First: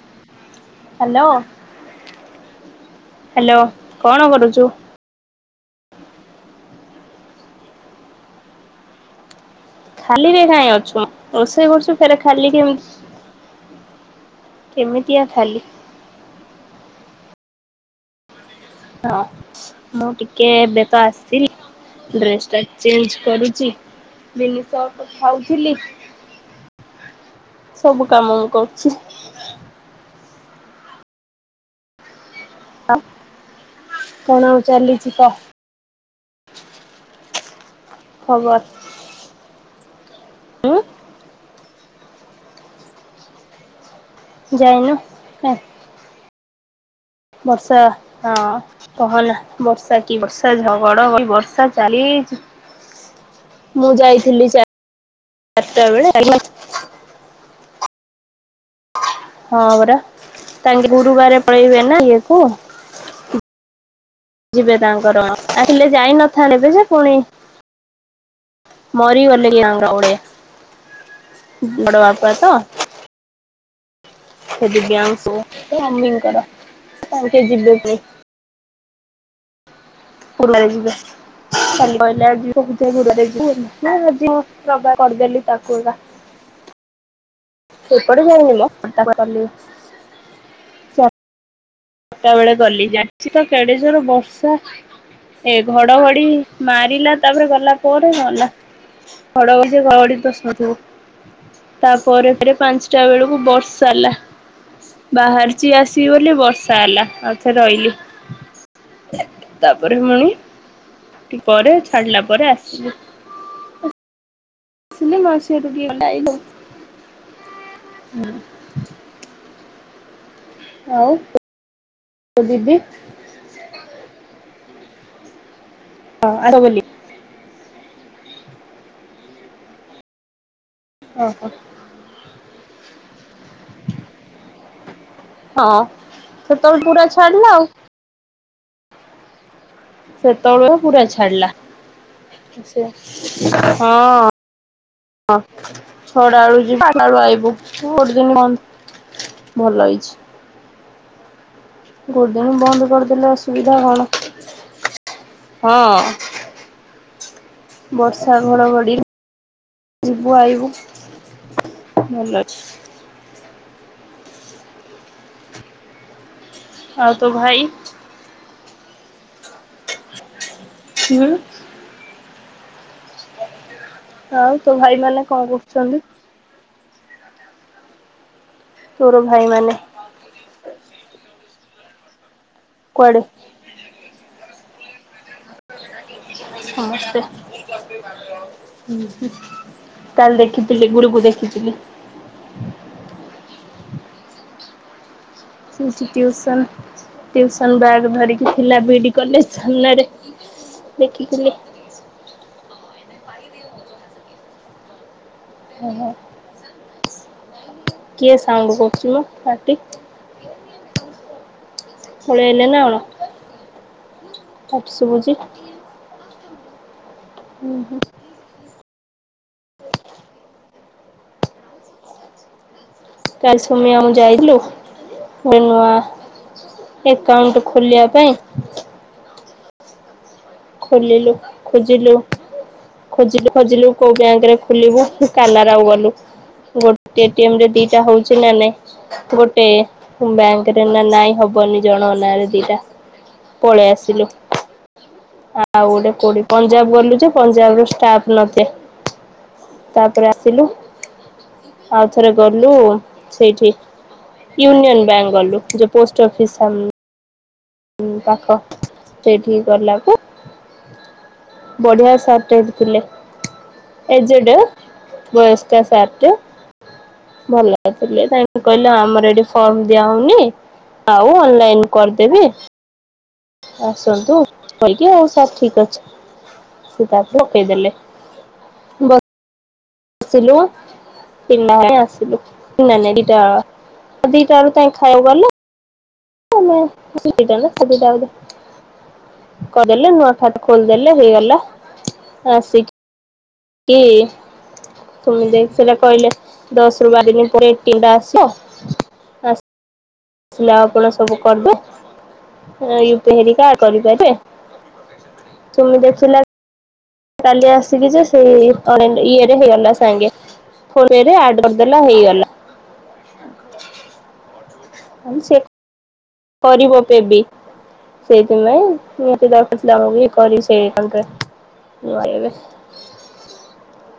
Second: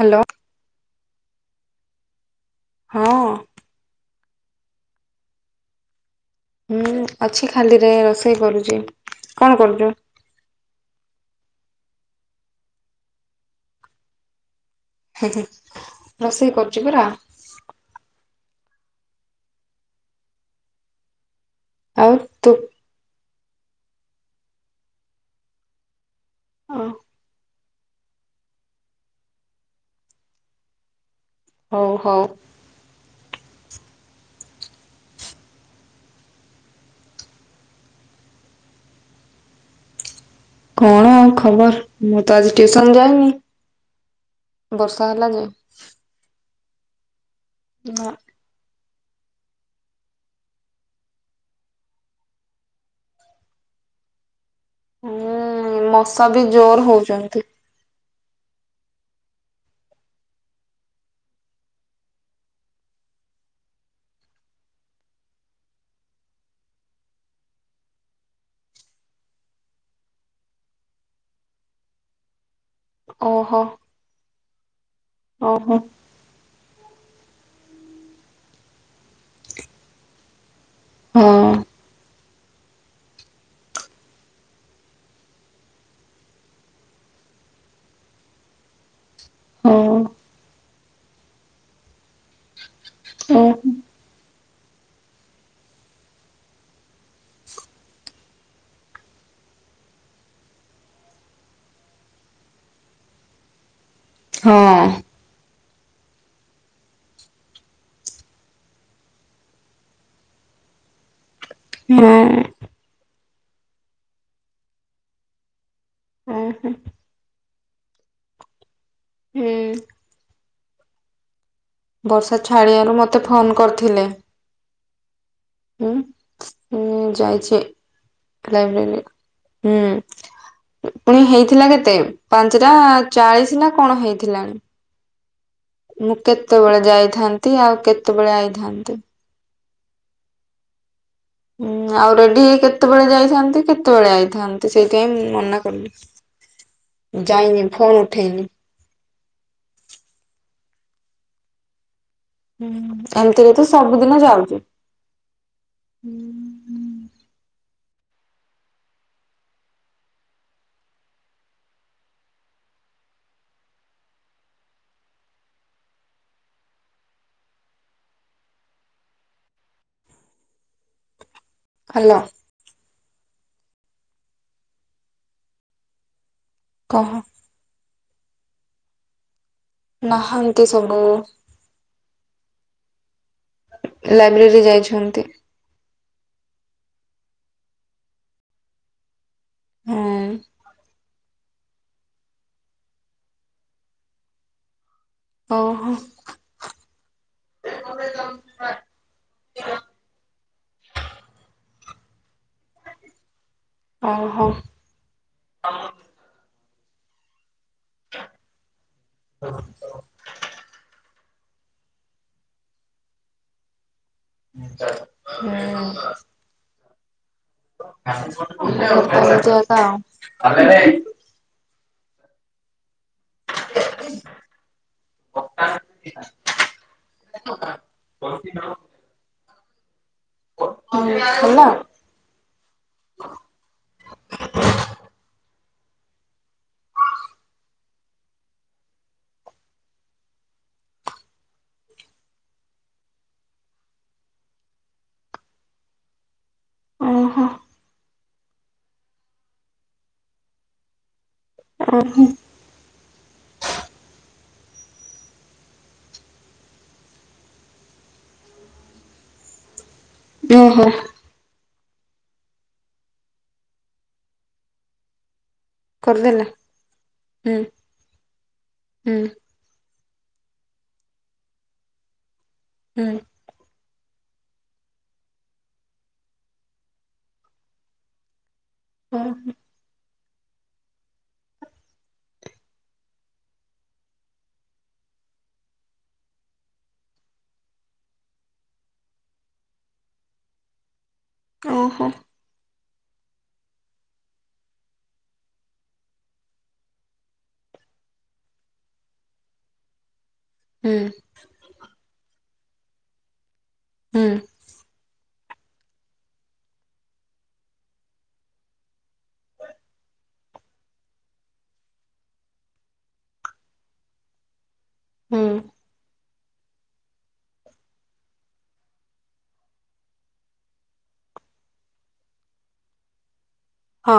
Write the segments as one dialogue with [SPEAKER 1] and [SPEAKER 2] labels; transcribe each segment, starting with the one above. [SPEAKER 1] Hello.
[SPEAKER 2] Hello.
[SPEAKER 1] ହଁ।
[SPEAKER 2] କଣ କରୁଛୁ?
[SPEAKER 1] ହୁଁ ଅଛି ଖାଲି ରେ ରୋଷେଇ କରୁଛି। କଣ କରୁଛୁ?
[SPEAKER 2] ଖାଲିରେ କାହିଁ ଅଛୁ ରୋଷେଇ କରୁଛୁ ଫେରେ ଖାଲି କେମତି।
[SPEAKER 1] ରୋଷେଇ କରୁଛି ପରା।
[SPEAKER 2] ହଁ ମୁଁ ଟିକେ ଏବେ ତ ଆସିଲି
[SPEAKER 1] ଆଉ
[SPEAKER 2] ଡ୍ରେସ
[SPEAKER 1] ତୁ
[SPEAKER 2] ଟା ଚେଞ୍ଜ କରି ଚି ମିଳି ଷହ ତ ଖାଉଥିଲି।।
[SPEAKER 1] ହଁ।
[SPEAKER 2] ସବୁ କାମ ମୁଁ କରୁଛି।
[SPEAKER 1] ହଉ ହଉ।
[SPEAKER 2] ଆଉ କଣ ଆଉ ଚାଲିଛି କ। ଖବର।
[SPEAKER 1] କଣ ଆଉ ଖବର ମୁଁ ତ ଆଜି ଟ୍ୟୁସନ ଯାଇନି।
[SPEAKER 2] ଯାଇନୁ
[SPEAKER 1] ବର୍ଷା ହେଲା ଯେ।
[SPEAKER 2] କାଇଁ ବର୍ଷା
[SPEAKER 1] ନା
[SPEAKER 2] ହଁ। କହନା ବର୍ଷା କି ବର୍ଷା ଝଗଡ ବର୍ଷା ଚାଲିଚି। ମୁଁ ଯାଇଥିଲି ଚା
[SPEAKER 1] ହୁଁ ମଶା ବି ଜୋର ହଉଚନ୍ତି।
[SPEAKER 2] ହଁ ପରା ତାଙ୍କେ ଗୁରୁବାରେ ପଳେଇିବେ ନା ଇଏ କୁ। ଯିବେ ତାଙ୍କର ଆକଚୁଲି ଯାଇ ନଥାନ୍ତେ ଏବେ ସେ ପୁଣି। ମରି ଗଲେ [unintelligible] ବଡ଼ ବାପା ତ।
[SPEAKER 1] ଓହୋ।
[SPEAKER 2] ତ ଦିବ୍ୟାନଶୁ
[SPEAKER 1] ଓହୋ
[SPEAKER 2] ମମି ଙ୍କର ତାଙ୍କେ ଯିବେ ପୁଣୀ। ପୁରୁଣା ରେ ଯିବେ
[SPEAKER 1] ହଁ
[SPEAKER 2] କାଲି କହିଲେ ଆଜି। [unintelligible]
[SPEAKER 1] ହଉ
[SPEAKER 2] [unintelligible] ସଟା ବେଳେ ଗଲି ଯାଇଛି
[SPEAKER 1] ଓ
[SPEAKER 2] ତ କେଡେ ଯୋର ବର୍ଷା। ଏ ଘଡଘଡି ମାରିଲା ତାପରେ ଗଲା ପରେ ଗଲା। ଘଡଘଡ଼ି ସେ ଘଡଘଡି ତୁ ସୁନିଥିବୁ ତାପରେ ଫେରେ ପାଞ୍ଚଟା ବେଳକୁ ବର୍ଷା। ଚାଲିଲା
[SPEAKER 1] ହଁ
[SPEAKER 2] ବାହାରିଛି ଆସିବି ବୋଲି ବସ ର୍ଷା ହେଲା ଆଉଥରେ ରହିଲି ତାପରେ ପୁଣୀ। ଟିକେ ପରେ
[SPEAKER 1] ହଁ।
[SPEAKER 2] ଛାଡିଲା ପରେ ଆସିଲି। ଆସିଲ ମାଉସୀ ଘରକୁ ଟିକେ ଗଲା ଆଇଲୁ। ହୁଁ।
[SPEAKER 1] ହୁଁ
[SPEAKER 2] ଆଉ।
[SPEAKER 1] ବର୍ଷା
[SPEAKER 2] ତୋ ଦିଦି
[SPEAKER 1] ଛାଡିବାରୁ ମତେ ଫୋନ୍ କରିଥିଲେ। ଉଁ
[SPEAKER 2] ହଁ ଆସ ବୋଲି
[SPEAKER 1] ହୁଁ ଯାଇଛି। ଲାଇବ୍ରେରୀ ହୁଁ। ପୁଣି
[SPEAKER 2] ଓହୋ
[SPEAKER 1] ହେଇଥିଲା କେତେ ପାଞ୍ଚଟା ଚାଳିଶ ନା କଣ ହେଇଥିଲାଣି।
[SPEAKER 2] ହଁ
[SPEAKER 1] ମୁଁ କେତେବେଳେ
[SPEAKER 2] ସେତେବେଳେ ପୁରା ଛାଡିଲା
[SPEAKER 1] ଯାଇଥାନ୍ତି ଆଉ କେତେବେଳେ ଆଇଥାନ୍ତି।
[SPEAKER 2] ସେତେବେଳ ପୁରା ଛା ଛାଡ଼ିଲା
[SPEAKER 1] ହୁଁ ଆଉ ରେଡି ହେଇ କେତେବେଳେ ଯାଇଥାନ୍ତି
[SPEAKER 2] ହଁ
[SPEAKER 1] କେତେବେଳେ ଆଇଥାନ୍ତି ସେଇଥିପାଇଁ ମୁଁ
[SPEAKER 2] ହଁ। ଛ
[SPEAKER 1] ମନା କଲି।
[SPEAKER 2] ଟା ବେଳୁ ଯିବୁ ଆଠ ଟା ଆଇବୁ
[SPEAKER 1] ଯାଇନି ଫୋନ
[SPEAKER 2] ଗୋଟେ ଦିନ
[SPEAKER 1] ଉଠେଇନି
[SPEAKER 2] ବନ୍ଦ ଭଲ ହେଇଛି। ଗୋଟେ ଦିନ ବନ୍ଦ କରିଦେଲେ
[SPEAKER 1] ଏମିତିରେ ତ
[SPEAKER 2] ଅସୁବିଧା କଣ।
[SPEAKER 1] ସବୁଦିନ ଯାଉଛୁ।
[SPEAKER 2] ହଁ ବର୍ଷା ଘଡଘଡି। ଯିବୁ ଆଇବୁ ଭଲଅଛି। ଆଉ ତୋ ଭାଇ। କଣ କହିଲ?
[SPEAKER 1] ହାଲୋ।
[SPEAKER 2] ଆଉ ତୋ ଭାଇ ମାନେ କ'ଣ କରହୁଛନ୍ତି?
[SPEAKER 1] କହ।
[SPEAKER 2] ତୋର ଭାଇମାନେ
[SPEAKER 1] ନାହାନ୍ତି ସବୁ।
[SPEAKER 2] କୁଆଡେ?
[SPEAKER 1] [inaudible] ଯାଇଛନ୍ତି।
[SPEAKER 2] ସମସ୍ତେ, ହୁଁ। ହୁଁ,
[SPEAKER 1] ହୁଁ
[SPEAKER 2] କାଲି ଦେଖିଥିଲି ଗୁରୁକୁ ଦେଖିଥିଲି। ସେ
[SPEAKER 1] ଓହୋ
[SPEAKER 2] ଟି ଟିଉସନ ଟିଉସନ୍ ବ୍ୟାଗ ଧରିକି ଥିଲା ବି ଡି କଲେଜ ସାମ୍ନାରେ। ଦେଖିଥିଲି।
[SPEAKER 1] ହଉ ହଉ।
[SPEAKER 2] ହେ ହେ କିଏ ସାଉଣ୍ଡ କରୁଛି ମ ପାଟି? ପଳେଇଲେ ନା କ'ଣ? ପାଟି ଶୁଭୁଛି
[SPEAKER 1] ହୁଁ।
[SPEAKER 2] ହୁଁ, ହୁଁ।
[SPEAKER 1] [inaudible]
[SPEAKER 2] କାଲି ସୋମ୍ୟା ଆଉ ମୁଁ ଯାଇଥିଲୁ ଗୋଟେ ନୂଆ ଏକାଉଣ୍ଟ ଖୋଲିବା ପାଇଁ।
[SPEAKER 1] ଆଉ
[SPEAKER 2] ଖୋଲିଲୁ,
[SPEAKER 1] ହେଲା
[SPEAKER 2] ଖୋଜିଲୁ। ଖୋଜିଲୁ ଖୋଜିଲୁ କୋଉ ବ୍ୟାଙ୍କରେ ଖୋଲିବୁ ପୁଣି କାନାଡାକୁ ଗଲୁ। ଗୋଟେ ଏ ଟି ଏମ୍ ରେ ଦିଟା ହଉଛି ନା ନାଇ ଗୋଟେ ବ୍ୟାଙ୍କରେ ନା ନାଇଁ ହ ବନି ଜଣଙ୍କ ନାଆରେ ଦିଟା ପଳେଇ ଆସିଲୁ। ଆଉ ଗୋଟେ କୋଉଠି ପଞ୍ଜାବ ଗଲୁ ଯେ
[SPEAKER 1] ଓହୋ
[SPEAKER 2] ପଞ୍ଜାବର ଷ୍ଟାଫ ନଥିଲେ, ତାପରେ ଆସିଲୁ।
[SPEAKER 1] ଓହୋ।
[SPEAKER 2] ଆଉ ଥରେ ଗଲୁ ସେଇଠି ୟୁନିଅନ ବ୍ୟାଙ୍କ ଗଲୁ ଯୋଉ ପୋଷ୍ଟ ଅଫିସ ସମ୍ ପାଖ ସେଇଠିକି ଗଲାକୁ
[SPEAKER 1] ଓହୋଃ!
[SPEAKER 2] ବଢିଆ ସାରଟେ ହେଇଠି ଥିଲେ ଏଜଡ୍ ବୟସ୍ ଚା ସାରଟେ
[SPEAKER 1] କରିଦେଲା ହୁଁ
[SPEAKER 2] ଭଲ ଥିଲେ ତାଙ୍କେ କହିଲେ
[SPEAKER 1] ହୁଁ
[SPEAKER 2] ଆମର ଏଇଠି ଫର୍ମ ଦିଆହଉନି ଆଉ ଅନଲାଇନ କରିଦେବି।
[SPEAKER 1] ହୁଁ
[SPEAKER 2] ଆସନ୍ତୁ କହିକି ଆଉ ସବୁ ଠିକ୍ ଅଛି। ସେ ତାପରେ ପକେଇଦେଲେ, ଭ
[SPEAKER 1] ହଁ
[SPEAKER 2] ସିଲୁ ତିନିଟା ବେଳେ ଆସିଲୁ ନାଇଁ ନାଇଁ ଦିଟା ଦିଟା ବେଳକୁ ତ ଆମେ ଖାଇବାକୁ ଗଲୁ। ଆମେ [unintelligible] ସୁବିଧା ବୋଲି କରିଦେଲେ ନୂଆ ଖାତା ଖୋଲିଦେଲ ଲେ ହେଇଗଲା
[SPEAKER 1] ଓହୋ
[SPEAKER 2] ଆଁ ସେଇ କି ତୁମେ ଯାଇ ସେଟା କହିଲେ ଦଶ ରୁ ବାର ଦିନ ପରେ ଏ ଟି ଏମ୍ ଟା ଟା ଆସିବ। ଆସ୍ ଆସିଲା ଆଉ
[SPEAKER 1] ହୁଁ
[SPEAKER 2] କ'ଣ ସବୁ କରିଦେ ୟୁ ପି ଆଇ ହେରିକା।
[SPEAKER 1] ହୁଁ
[SPEAKER 2] କରିଦେବେ, ତୁମେ ଦେଖିଲା କାଲି ଆସିକି ଯେ ସେଇ ଅନଲାଇନ୍ ଇଏରେ ହେଇଗଲା ସାଙ୍ଗେ [unintelligible] ଆଡ କରି ଦେଲା ହେଇଗଲା। ମାନେ
[SPEAKER 1] ହୁଁ
[SPEAKER 2] ସିଏ କରିବ ପେଏ ବି। ସେଇଥି ପାଇଁ ମତେ ଦରକାର ଥିଲା ଇଏ କରିବି ସେଇ ଆକାଉଣ୍ଟରେ। [unintelligible]
[SPEAKER 1] ହଁ।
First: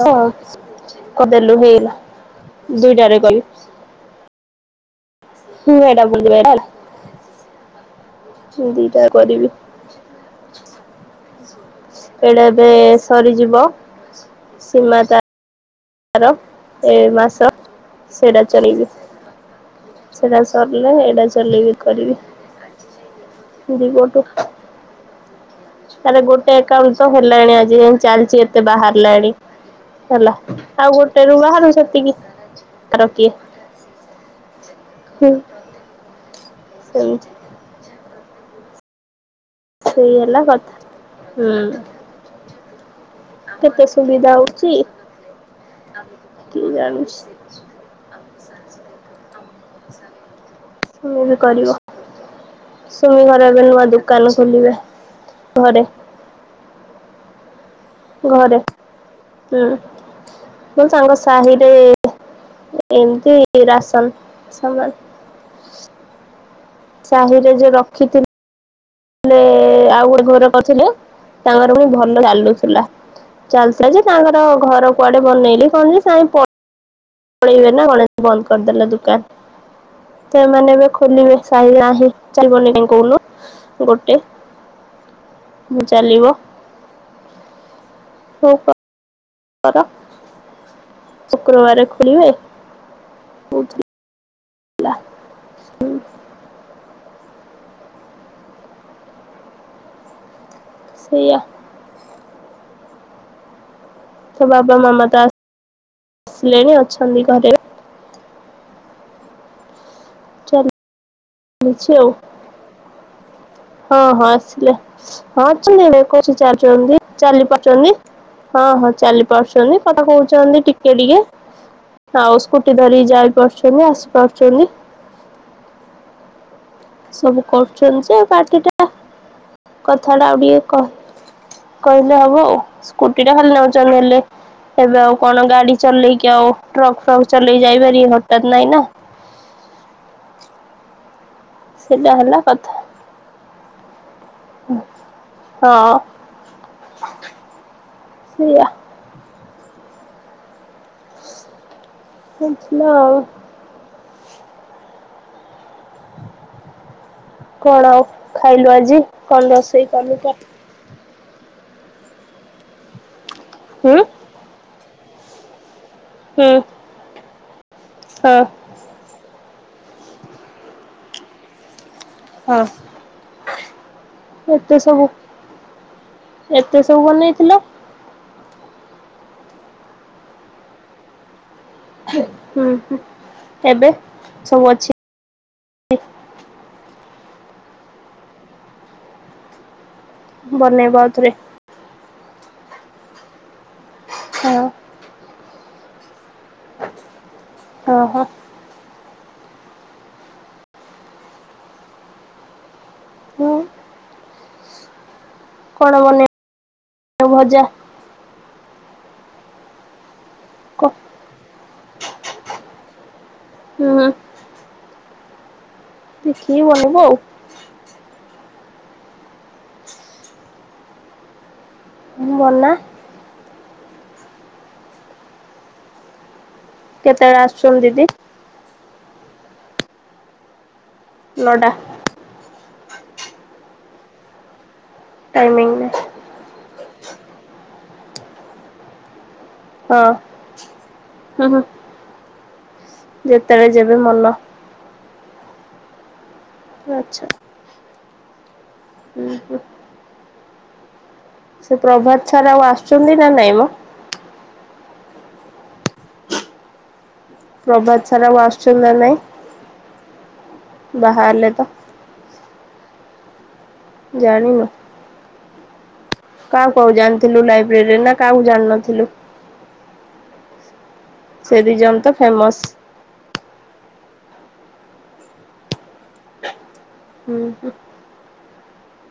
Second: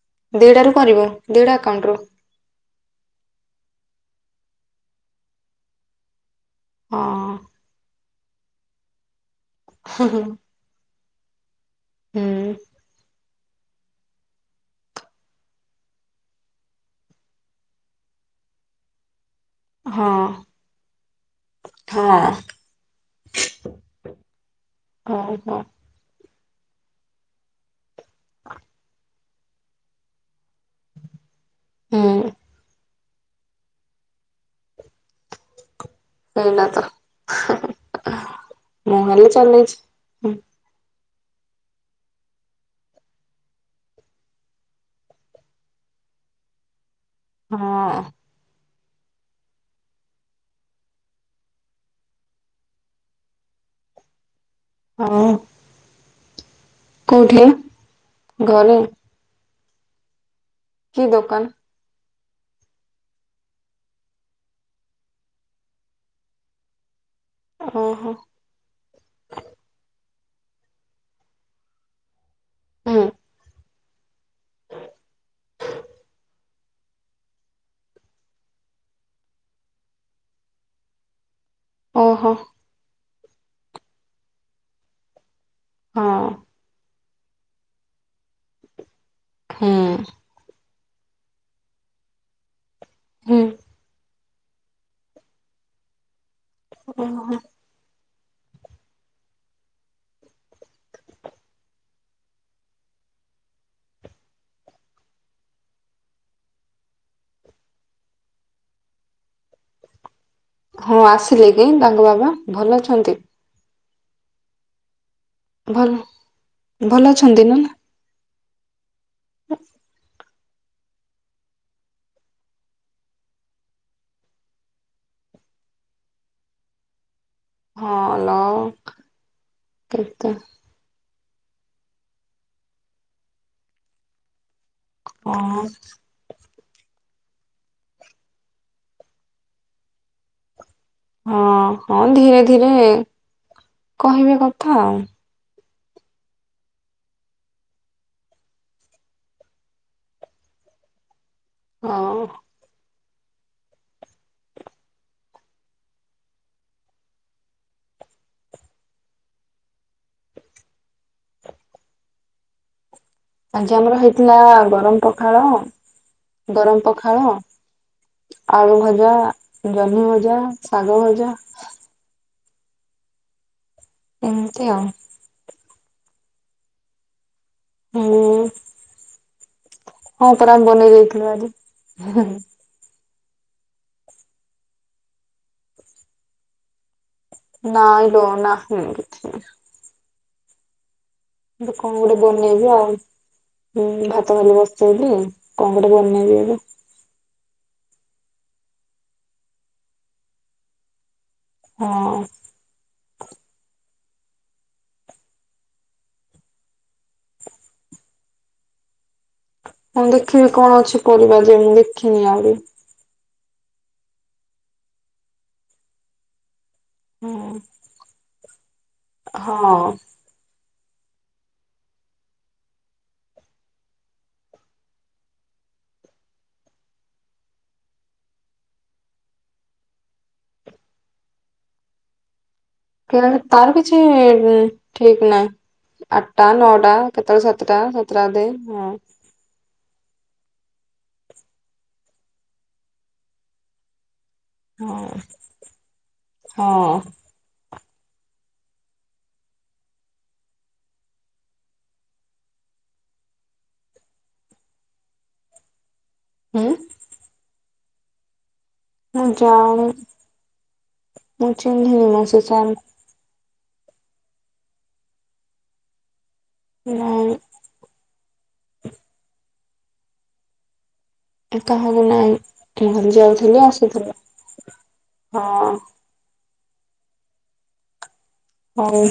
[SPEAKER 2] ହଁ
[SPEAKER 1] ଦିଟାରୁ କରିବ ଦିଟା
[SPEAKER 2] କଦେଲୁ
[SPEAKER 1] ଆକାଉଣ୍ଟରୁ
[SPEAKER 2] ହେଇଗଲା ଦୁଇଟାରେ କଲି। ହୁଁ ହେଇଟା ବୁଝି ପାଇଲା ହେଲା।
[SPEAKER 1] ହଁ।
[SPEAKER 2] ଦିଟା କରିବି।
[SPEAKER 1] ହୁଁ-ହୁଁ।
[SPEAKER 2] ଏଟା ଏବେ ସରିଯିବ, ସୀମା ତା ତାର ଏ ମାସ ସେଇଟା ଚଳିବି।
[SPEAKER 1] ହଁ
[SPEAKER 2] ସେଟା ସରିଲେ ଏଇଟା ଚଲେଇବି କରିବି।
[SPEAKER 1] ହଁ
[SPEAKER 2] ଦି ପଟୁ।
[SPEAKER 1] ହଉ ହଉ
[SPEAKER 2] ତାର ଗୋଟେ ଏକାଉଣ୍ଟ ତ ହେଲାଣି ଆଜି ଯାଏଁ ଚାଲିଚି ଏତେ ବାହାରିଲାଣି ହେଲା ଆଉ ଗୋଟେରୁ ବାହାରୁ ସେତିକି
[SPEAKER 1] ହୁଁ
[SPEAKER 2] ତାର କିିଏ ହୁଁ।
[SPEAKER 1] ଏଇନା ତ
[SPEAKER 2] ସେମିତି
[SPEAKER 1] ହୁଁ ହୁଁ ମୁଁ ହେଲି
[SPEAKER 2] ସେଇହେଲା କଥା ହୁଁ। କେତେ ସୁବିଧା ହଉଛି, କିଏ ଜାଣୁଛି?
[SPEAKER 1] ହଁ।
[SPEAKER 2] ତୁମେ ବି କରିବ, ସୁମି ଘର ଏବେ ନୂଆ ଦୋକାନ ଖୋଲିବେ
[SPEAKER 1] ହଉ
[SPEAKER 2] ଘରେ।
[SPEAKER 1] କୋଉଠି ଘରେ?
[SPEAKER 2] ହୁଁ ମୋ
[SPEAKER 1] କି
[SPEAKER 2] ସାଙ୍ଗ
[SPEAKER 1] ଦୋକାନ
[SPEAKER 2] ସାହିରେ ଏମତି ରାସନ ସମାନ ସାହିରେ ଯୋଉ
[SPEAKER 1] ଓହୋ
[SPEAKER 2] ରଖିଥିଲି ହେଲେ ଆଉ ଗୋଟେ ଘର କରିଥିଲେ, ତାଙ୍କର ପୁଣି ଭଲ ଚାଲୁଥିଲା।
[SPEAKER 1] ହୁଁ
[SPEAKER 2] ଚାଲୁ ଥିଲା ଯେ ତାଙ୍କର ଘର କୁଆଡେ ବନେଇଲେ କଣ ଯେ କାଇଁ ପ ପଳେଇବେ ନା କଣ ଏବେ ବନ୍ଦ କରିଦେଲେ ଦୋକାନ। ସେମାନେ ଏବେ ଖୋଲିବେ ସାହିଲ ନାହିଁ
[SPEAKER 1] ଓହୋ
[SPEAKER 2] ଚାଲ ବନେଇଦେବି କହୁନୁ ଗୋଟେ ମୁଁ
[SPEAKER 1] ହଁ
[SPEAKER 2] ଚାଲିବ ହଉ କ
[SPEAKER 1] ହୁଁ।
[SPEAKER 2] ଶୁକ୍ରବାରେ ଖୋଲିବେ
[SPEAKER 1] ହୁଁ
[SPEAKER 2] ହଉଚି [unintelligible]
[SPEAKER 1] ଓହୋ।
[SPEAKER 2] ସେଇଆ ତା ବାବା ମାମା ତ ଆସିଲେଣି ଅଛନ୍ତି ଘରେ
[SPEAKER 1] ହଁ ଆସିଲେ କି
[SPEAKER 2] ଚାଲିଛି ଆଉ
[SPEAKER 1] ତାଙ୍କ ବାବା ଭଲ ଅଛନ୍ତି?
[SPEAKER 2] ହଁ ହଁ ଆସିଲେ ହଁ [unintelligible] ଚାଲି
[SPEAKER 1] ଭଲ ଭଲ ଅଛନ୍ତି ନା
[SPEAKER 2] ପାରୁଛନ୍ତି ହଁ ହଁ ଚାଲି ପାରୁଚନ୍ତି କଥା କହୁଛନ୍ତି ଟିକେ ଟିକେ ଆଉ ସ୍କୁଟି ଧରିିକି ଯାଇ ପାରୁଚନ୍ତି ଆସିପାରୁଚନ୍ତି ସବୁ କରୁଛନ୍ତି
[SPEAKER 1] ହଁ
[SPEAKER 2] ଆଉ
[SPEAKER 1] ଲ
[SPEAKER 2] ପାଟିଟା କଥା ଗୁଡା
[SPEAKER 1] କେତେ
[SPEAKER 2] ଆଉ ଟିକେ କହ କହିଲେ ହବ ଆଉ। ସ୍କୁଟି ଟା ଖାଲି ନଉଚନ୍ତି ନେଲେ ଏବେ ଆଉ
[SPEAKER 1] ହଁ
[SPEAKER 2] କଣ ଗାଡି ଚଲେଇକି ଆଉ ଟ୍ରକ୍ ଫ୍ରକ୍ ଚଲେଇ ଯାଇପାରିବେ ହଠାତ୍ ନାଇଁ ନା
[SPEAKER 1] ହଁ ହଁ
[SPEAKER 2] ସେଇଟା
[SPEAKER 1] ଧୀରେ
[SPEAKER 2] ହେଲା
[SPEAKER 1] ଧୀରେ
[SPEAKER 2] କଥା
[SPEAKER 1] କହିବେ କଥା ଆଉ।
[SPEAKER 2] ହଁ ସେଇଆ
[SPEAKER 1] ହଁ
[SPEAKER 2] [unintelligible] [unintelligible] କଣ ଆଉ ଖାଇଲୁ ଆଜି କଣ ରୋଷେଇ କଲୁ କଣ?
[SPEAKER 1] ଆଜି
[SPEAKER 2] ହୁଁ
[SPEAKER 1] ଆମର ହେଇଥିଲା ଗରମ ପଖାଳ
[SPEAKER 2] ହୁଁ
[SPEAKER 1] ଗରମ ପଖାଳ
[SPEAKER 2] ହଁ
[SPEAKER 1] ଆଳୁ ଭଜା, ଜହ୍ନି ଭଜା, ଶାଗ ଭଜା
[SPEAKER 2] ହଁ।
[SPEAKER 1] ଏମିତି
[SPEAKER 2] ଏତେ
[SPEAKER 1] ଆଉ।
[SPEAKER 2] ସବୁ ଏତେ ସବୁ ବନେଇଥିଲ?
[SPEAKER 1] ମୁଁ। ହଁ, ପରା ଆମେ ବନେଇ ଦେଇଥିଲୁ ଆଜି।
[SPEAKER 2] ହୁଁ, ହୁଁ। ଏବେ ସବୁ ଅଛି।
[SPEAKER 1] ନାଇଁ ଦଉନା ସେମିତି କିଛି ନାହିଁ।
[SPEAKER 2] ବନେଇବ ଆଉ ଥରେ?
[SPEAKER 1] ମୁଁ କଣ ଗୋଟେ ବନେଇବି ଆଉ? ହୁଁ, ଭାତ ଡାଲି
[SPEAKER 2] ହଁ
[SPEAKER 1] ବସେଇଲି। କଣ ଗୋଟେ ବନେଇବି ଏବେ।
[SPEAKER 2] ଓ ହୋ।
[SPEAKER 1] ହଁ।
[SPEAKER 2] ହଁ କଣ ବନେଇବ? ଭଜା।
[SPEAKER 1] ମୁଁ ଦେଖିବି କଣ
[SPEAKER 2] କ
[SPEAKER 1] ଅଛି ପରିବା ଯେ, ମୁଁ ଦେଖିନି ଆଉରି।
[SPEAKER 2] ହୁଁ। ଦେଖିକି ବନେଇବୁ ଆଉ।
[SPEAKER 1] ହଁ ହଁ।
[SPEAKER 2] ମୁଁ ମନା। କେତେଏଳେ ଆସୁଛନ୍ତି ଦିଦି? ନ ଟା।
[SPEAKER 1] କି ତାର କିଛି-ଇ ଠିକ୍ ନାହିଁ।
[SPEAKER 2] ଟାଇମିଂ
[SPEAKER 1] ଆଠଟା ନଅଟା। ଟା କେତେବେଳେ ସାତଟା ସାତଟା ଅଧେ ହଁ।
[SPEAKER 2] ହଁ, ହୁଁ ହୁଁ। ଯେତେବେଳେ ଯେବେ ମନ।
[SPEAKER 1] ହଁ, ହଁ।
[SPEAKER 2] ଆଚ୍ଛା ହୁଁ ହୁଁ ସେ ପ୍ରଭାତ ସାର ଆଉ ଆସୁଛନ୍ତି ନା ନାଇଁ ମ?
[SPEAKER 1] ହୁଁ।
[SPEAKER 2] ପ୍ରଭାତ ସାର ଆଉ ଆସୁ
[SPEAKER 1] ମୁଁ ଯାଣି।
[SPEAKER 2] ବାହାହେଲେ
[SPEAKER 1] ମୁଁ
[SPEAKER 2] ତ
[SPEAKER 1] ଚିନ୍ହିନି ମଁ, ସେ ସାର୍ ଙ୍କୁ।
[SPEAKER 2] ଜାଣିନୁ। କାହାକୁ ଆଉ
[SPEAKER 1] ଙ୍କୁ
[SPEAKER 2] ଜାଣିଥିଲୁ
[SPEAKER 1] ନାଇଁ
[SPEAKER 2] ଲାଇବ୍ରେରୀରେ ନା କାହାକୁ ଜାଣିିନଥିଲୁ?
[SPEAKER 1] କାହାକୁ
[SPEAKER 2] ତ
[SPEAKER 1] ନାଇଁ?
[SPEAKER 2] ଫେମସ୍
[SPEAKER 1] ଖାଲି ଯାଉଥିଲି ଆସୁଥିଲୁ। ହଁ।
[SPEAKER 2] ହୁଁ ହୁଁ
[SPEAKER 1] ହଉ।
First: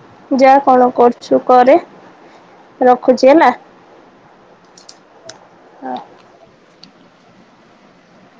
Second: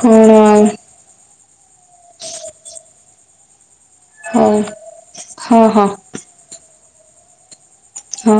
[SPEAKER 1] କଣ
[SPEAKER 2] ଯାହା
[SPEAKER 1] ଆଉ
[SPEAKER 2] କଣ କରୁଛୁ କରେ? ରଖୁଛି ହେଲା।
[SPEAKER 1] ହଁ ହଁ ହଁ। ହଁ।